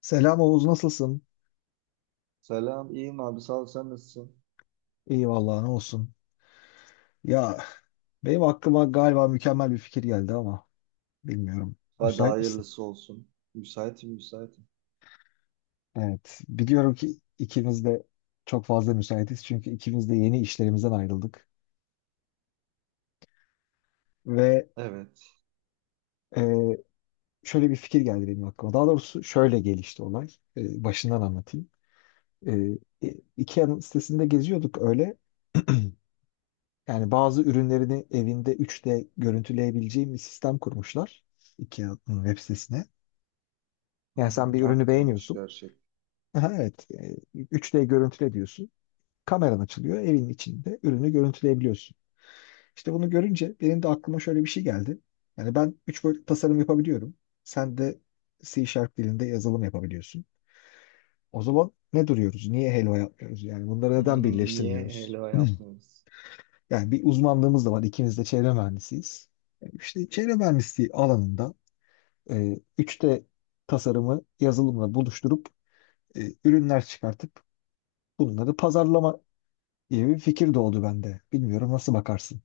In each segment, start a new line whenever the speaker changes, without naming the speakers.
Selam Oğuz, nasılsın?
Selam, iyiyim abi. Sağ ol, sen nasılsın?
İyi vallahi, ne olsun. Ya benim aklıma galiba mükemmel bir fikir geldi ama bilmiyorum.
Hadi
Müsait misin?
hayırlısı olsun. Müsaitim.
Evet. Biliyorum ki ikimiz de çok fazla müsaitiz çünkü ikimiz de yeni işlerimizden ayrıldık. Ve
Evet.
e, şöyle bir fikir geldi benim aklıma. Daha doğrusu şöyle gelişti olay. Başından anlatayım. E, IKEA'nın sitesinde geziyorduk öyle. Yani bazı ürünlerini evinde 3D görüntüleyebileceğim bir sistem kurmuşlar. IKEA'nın web sitesine.
Hı
Yani sen bir
hı,
ürünü
aktırılmış
beğeniyorsun.
gerçek.
Aha, evet. 3D görüntüle diyorsun. Kameran açılıyor. Evin içinde ürünü görüntüleyebiliyorsun. İşte bunu görünce benim de aklıma şöyle bir şey geldi. Yani ben 3 boyutlu tasarım yapabiliyorum. Sen de C Sharp dilinde yazılım yapabiliyorsun. O zaman ne duruyoruz? Niye helva yapmıyoruz? Yani bunları
Hı hı,
neden
niye
birleştirmiyoruz?
helva yapmıyoruz?
Yani bir uzmanlığımız da var. İkimiz de çevre mühendisiyiz. İşte çevre mühendisliği alanında 3D tasarımı yazılımla buluşturup ürünler çıkartıp bunları pazarlama gibi bir fikir doğdu bende. Bilmiyorum nasıl bakarsın.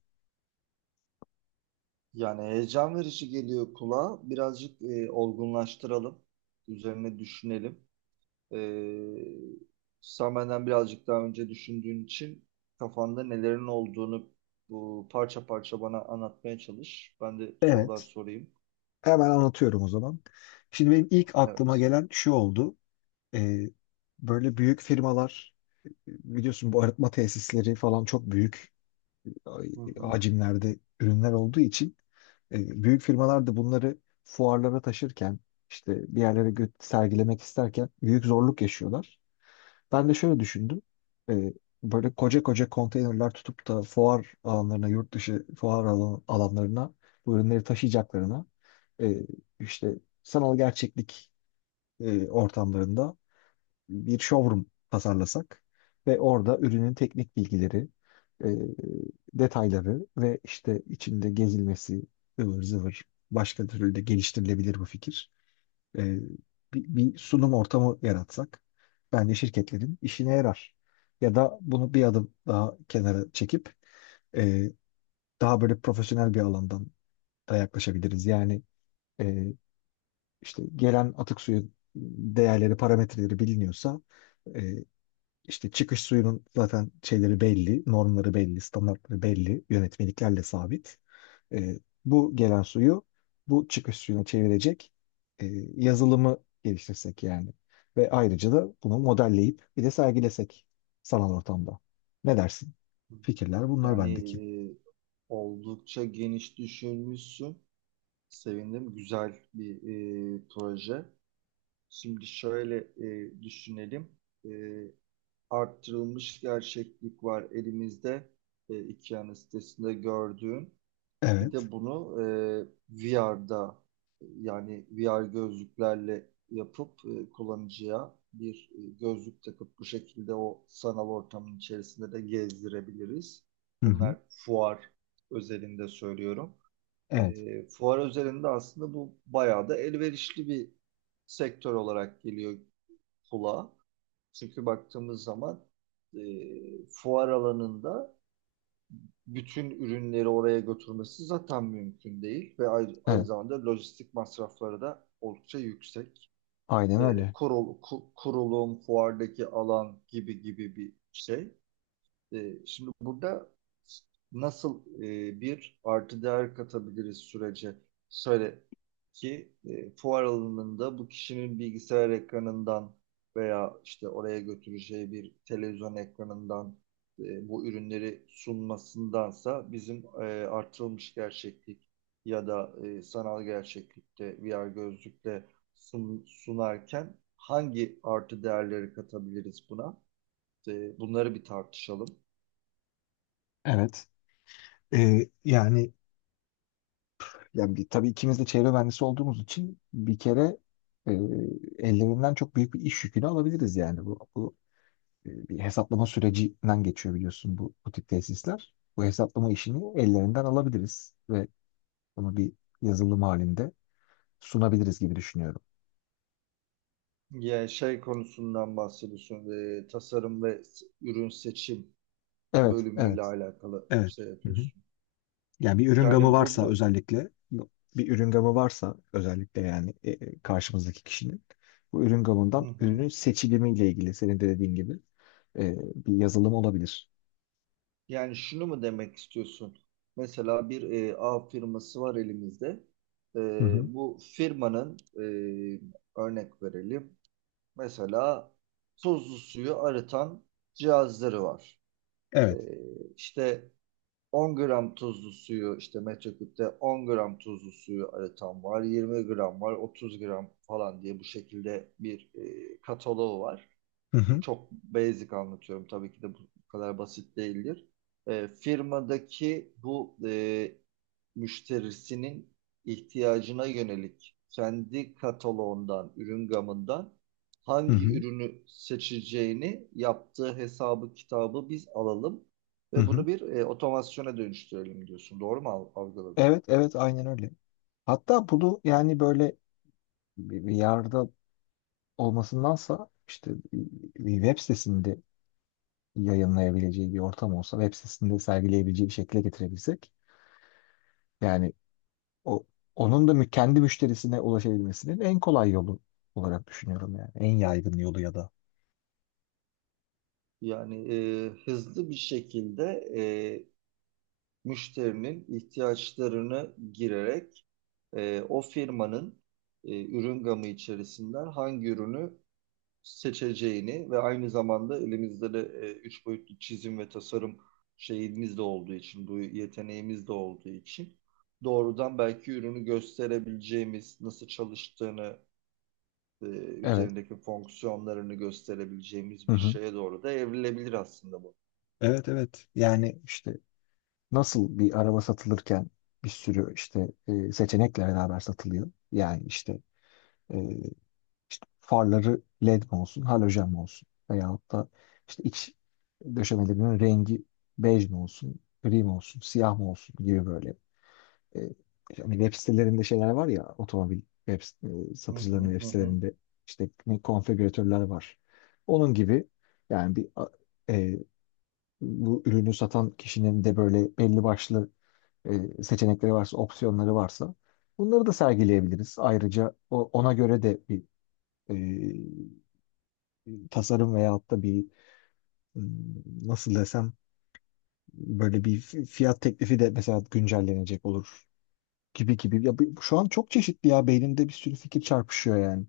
Yani heyecan verici geliyor kulağa. Birazcık olgunlaştıralım. Üzerine düşünelim. E, Sen benden birazcık daha önce düşündüğün için kafanda nelerin olduğunu bu parça parça bana anlatmaya çalış. Ben de sorular
Evet.
sorayım.
Hemen anlatıyorum o zaman. Şimdi benim ilk aklıma
Evet.
gelen şu oldu. Ee, Böyle büyük firmalar, biliyorsun bu arıtma tesisleri falan çok büyük
Hı hı.
hacimlerde ürünler olduğu için büyük firmalar da bunları fuarlara taşırken işte bir yerlere sergilemek isterken büyük zorluk yaşıyorlar. Ben de şöyle düşündüm. Ee, Böyle koca koca konteynerler tutup da fuar alanlarına, yurt dışı fuar alanlarına bu ürünleri taşıyacaklarına e, işte sanal gerçeklik ortamlarında bir showroom tasarlasak ve orada ürünün teknik bilgileri, e, detayları ve işte içinde gezilmesi, ıvır zıvır, başka türlü de geliştirilebilir bu fikir, e, bir sunum ortamı yaratsak bence şirketlerin işine yarar. Ya da bunu bir adım daha kenara çekip e, daha böyle profesyonel bir alandan da yaklaşabiliriz. Yani e, işte gelen atık suyu değerleri, parametreleri biliniyorsa, e, işte çıkış suyunun zaten şeyleri belli, normları belli, standartları belli, yönetmeliklerle sabit. Ee, Bu gelen suyu bu çıkış suyuna çevirecek e, yazılımı geliştirsek yani. Ve ayrıca da bunu modelleyip bir de sergilesek sanal ortamda. Ne dersin? Fikirler bunlar
Yani
bendeki.
e, oldukça geniş düşünmüşsün. Sevindim. Güzel bir proje. Şimdi şöyle düşünelim. E, Arttırılmış gerçeklik var elimizde. E, iki sitesinde gördüğün. Bir
Evet.
de bunu VR'da, yani VR gözlüklerle yapıp kullanıcıya bir gözlük takıp bu şekilde o sanal ortamın içerisinde de gezdirebiliriz.
Hı hı.
Bunlar fuar özelinde söylüyorum.
Evet.
E, fuar özelinde aslında bu bayağı da elverişli bir sektör olarak geliyor kulağa. Çünkü baktığımız zaman fuar alanında bütün ürünleri oraya götürmesi zaten mümkün değil ve aynı
Evet.
zamanda lojistik masrafları da oldukça yüksek.
Aynen
E,
öyle.
Kurulum, fuardaki alan gibi gibi bir şey. E, şimdi burada nasıl bir artı değer katabiliriz sürece? Söyle ki fuar alanında bu kişinin bilgisayar ekranından veya işte oraya götüreceği bir televizyon ekranından bu ürünleri sunmasındansa bizim artırılmış gerçeklik ya da sanal gerçeklikte VR gözlükle sunarken hangi artı değerleri katabiliriz buna? E, bunları bir tartışalım.
Evet. Ee, yani Yani tabii ikimiz de çevre mühendisi olduğumuz için bir kere e, ellerinden çok büyük bir iş yükünü alabiliriz yani. Bu bir hesaplama sürecinden geçiyor, biliyorsun bu tip tesisler. Bu hesaplama işini ellerinden alabiliriz ve bunu bir yazılım halinde sunabiliriz gibi düşünüyorum.
Ya şey konusundan bahsediyorsun. Tasarım ve ürün seçim
Evet,
bölümüyle
evet,
alakalı
evet.
şey
Hı hı.
yapıyorsun.
Yani bir ürün gamı
Yani burada
varsa özellikle Bir ürün gamı varsa özellikle yani, karşımızdaki kişinin bu ürün gamından
hı hı.
ürünün seçilimiyle ilgili senin de dediğin gibi bir yazılım olabilir.
Yani şunu mu demek istiyorsun? Mesela bir A firması var elimizde. E,
Hı hı.
bu firmanın e, Örnek verelim. Mesela tuzlu suyu arıtan cihazları var. E,
Evet.
işte 10 gram tuzlu suyu işte metreküpte 10 gram tuzlu suyu aratan var, 20 gram var, 30 gram falan diye bu şekilde bir kataloğu var.
Hı hı.
Çok basic anlatıyorum, tabii ki de bu kadar basit değildir. Firmadaki bu müşterisinin ihtiyacına yönelik kendi kataloğundan, ürün gamından
Hı
hangi
hı.
ürünü seçeceğini yaptığı hesabı, kitabı biz alalım
Hı
ve
hı.
bunu bir otomasyona dönüştürelim diyorsun. Doğru mu algıladım?
Evet, evet, aynen öyle. Hatta bunu yani böyle bir yerde olmasındansa işte bir web sitesinde yayınlayabileceği bir ortam olsa, web sitesinde sergileyebileceği bir şekilde getirebilsek, yani O, onun da kendi müşterisine ulaşabilmesinin en kolay yolu olarak düşünüyorum yani. En yaygın yolu ya da.
Yani hızlı bir şekilde e, müşterinin ihtiyaçlarını girerek o firmanın ürün gamı içerisinden hangi ürünü seçeceğini ve aynı zamanda elimizde de üç boyutlu çizim ve tasarım şeyimiz de olduğu için, bu yeteneğimiz de olduğu için doğrudan belki ürünü gösterebileceğimiz, nasıl çalıştığını,
Evet.
üzerindeki fonksiyonlarını gösterebileceğimiz
Hı
bir
hı.
şeye doğru da evrilebilir aslında bu.
Evet, evet. Yani İşte nasıl bir araba satılırken bir sürü işte seçenekle beraber satılıyor. Yani işte, e, işte farları LED mi olsun, halojen mi olsun, veyahut da işte iç döşemelerinin rengi bej mi olsun, gri mi olsun, siyah mı olsun gibi böyle. E, Hani web sitelerinde şeyler var ya, otomobil
Hı hı
satıcılarının web
hı. hı.
sitelerinde işte konfigüratörler var. Onun gibi yani e, bu ürünü satan kişinin de böyle belli başlı seçenekleri varsa, opsiyonları varsa, bunları da sergileyebiliriz. Ayrıca ona göre de bir tasarım veyahut da bir, m, nasıl desem, böyle bir fiyat teklifi de mesela güncellenecek olur. Gibi gibi. Ya şu an çok çeşitli, ya beynimde bir sürü fikir çarpışıyor yani.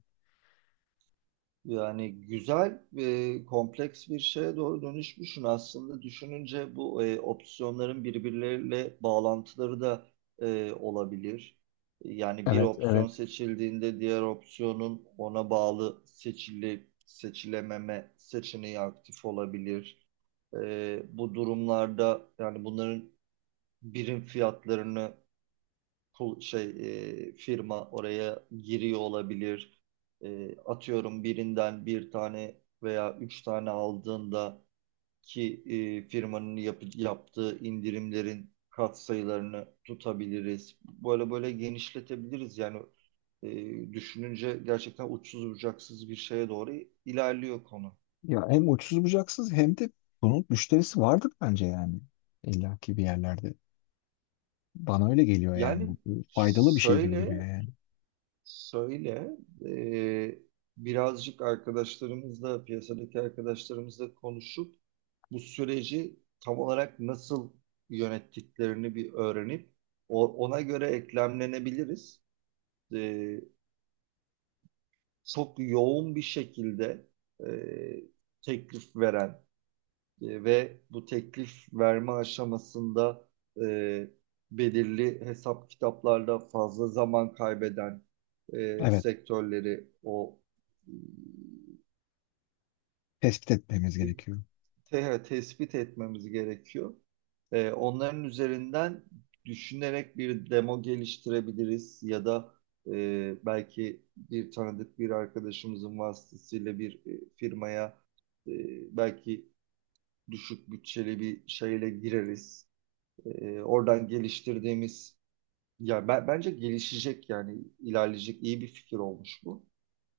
Yani güzel ve kompleks bir şeye doğru dönüşmüşsün aslında. Düşününce bu opsiyonların birbirleriyle bağlantıları da olabilir. Yani bir
Evet,
opsiyon
evet.
seçildiğinde diğer opsiyonun ona bağlı seçilememe seçeneği aktif olabilir. E, bu durumlarda yani bunların birim fiyatlarını kul- şey firma oraya giriyor olabilir. E, atıyorum birinden bir tane veya üç tane aldığında ki firmanın yaptığı indirimlerin katsayılarını tutabiliriz. Böyle böyle genişletebiliriz yani düşününce gerçekten uçsuz bucaksız bir şeye doğru ilerliyor konu.
Ya hem uçsuz bucaksız hem de bunun müşterisi vardır bence yani. İlla bir yerlerde. Bana öyle geliyor yani. Bu,
Yani
bu faydalı bir şey gibi duruyor
şöyle
yani.
Söyle, eee, Birazcık arkadaşlarımızla, piyasadaki arkadaşlarımızla konuşup bu süreci tam olarak nasıl yönettiklerini bir öğrenip ona göre eklemlenebiliriz. Eee, Çok yoğun bir şekilde eee, teklif veren ve bu teklif verme aşamasında e, belirli hesap kitaplarla fazla zaman kaybeden
Evet.
sektörleri o e,
Tespit
ne
etmemiz
diyeyim,
gerekiyor.
te- evet, tespit etmemiz gerekiyor. E, onların üzerinden düşünerek bir demo geliştirebiliriz ya da belki bir tanıdık bir arkadaşımızın vasıtasıyla bir firmaya e, belki düşük bütçeli bir şeyle gireriz. Oradan geliştirdiğimiz ya ben, Bence gelişecek, yani ilerleyecek iyi bir fikir olmuş bu.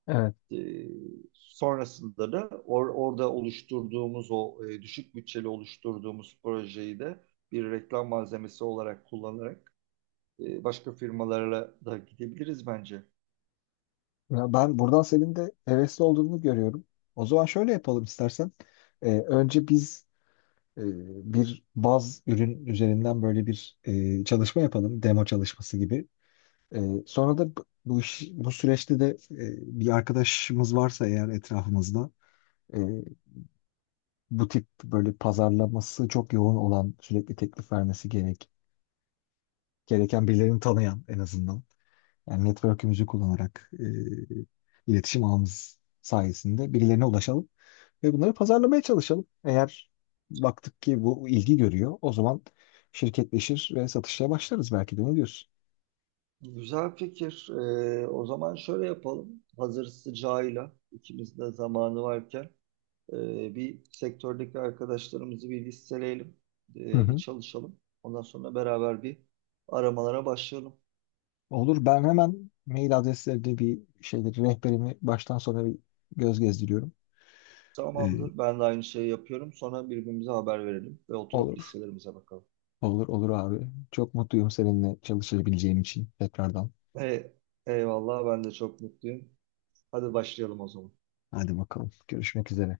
Evet.
Ee, Sonrasında da orada oluşturduğumuz o düşük bütçeli oluşturduğumuz projeyi de bir reklam malzemesi olarak kullanarak başka firmalarla da gidebiliriz bence.
Ya ben buradan senin de hevesli olduğunu görüyorum. O zaman şöyle yapalım istersen. Önce biz e, bir baz ürün üzerinden böyle bir çalışma yapalım. Demo çalışması gibi. Ee, Sonra da bu iş, bu süreçte de bir arkadaşımız varsa eğer etrafımızda, e, bu tip böyle pazarlaması çok yoğun olan, sürekli teklif vermesi gereken birilerini tanıyan, en azından yani network'ümüzü kullanarak, iletişim ağımız sayesinde birilerine ulaşalım ve bunları pazarlamaya çalışalım. Eğer baktık ki bu ilgi görüyor, o zaman şirketleşir ve satışa başlarız belki de. Ne diyorsun?
Güzel fikir. O zaman şöyle yapalım. Hazır sıcağıyla ikimiz de zamanı varken bir sektördeki arkadaşlarımızı bir listeleyelim, bir çalışalım. Ondan sonra beraber bir aramalara başlayalım.
Olur. Ben hemen mail adreslerinde bir şeyleri, rehberimi baştan sona bir göz gezdiriyorum. Ee,
Tamamdır. Ben de aynı şeyi yapıyorum. Sonra birbirimize haber verelim ve oturup
olur.
listelerimize bakalım.
Olur olur abi. Çok mutluyum seninle çalışabileceğim için tekrardan.
Ee, Eyvallah. Ben de çok mutluyum. Hadi başlayalım o zaman.
Hadi bakalım. Görüşmek üzere.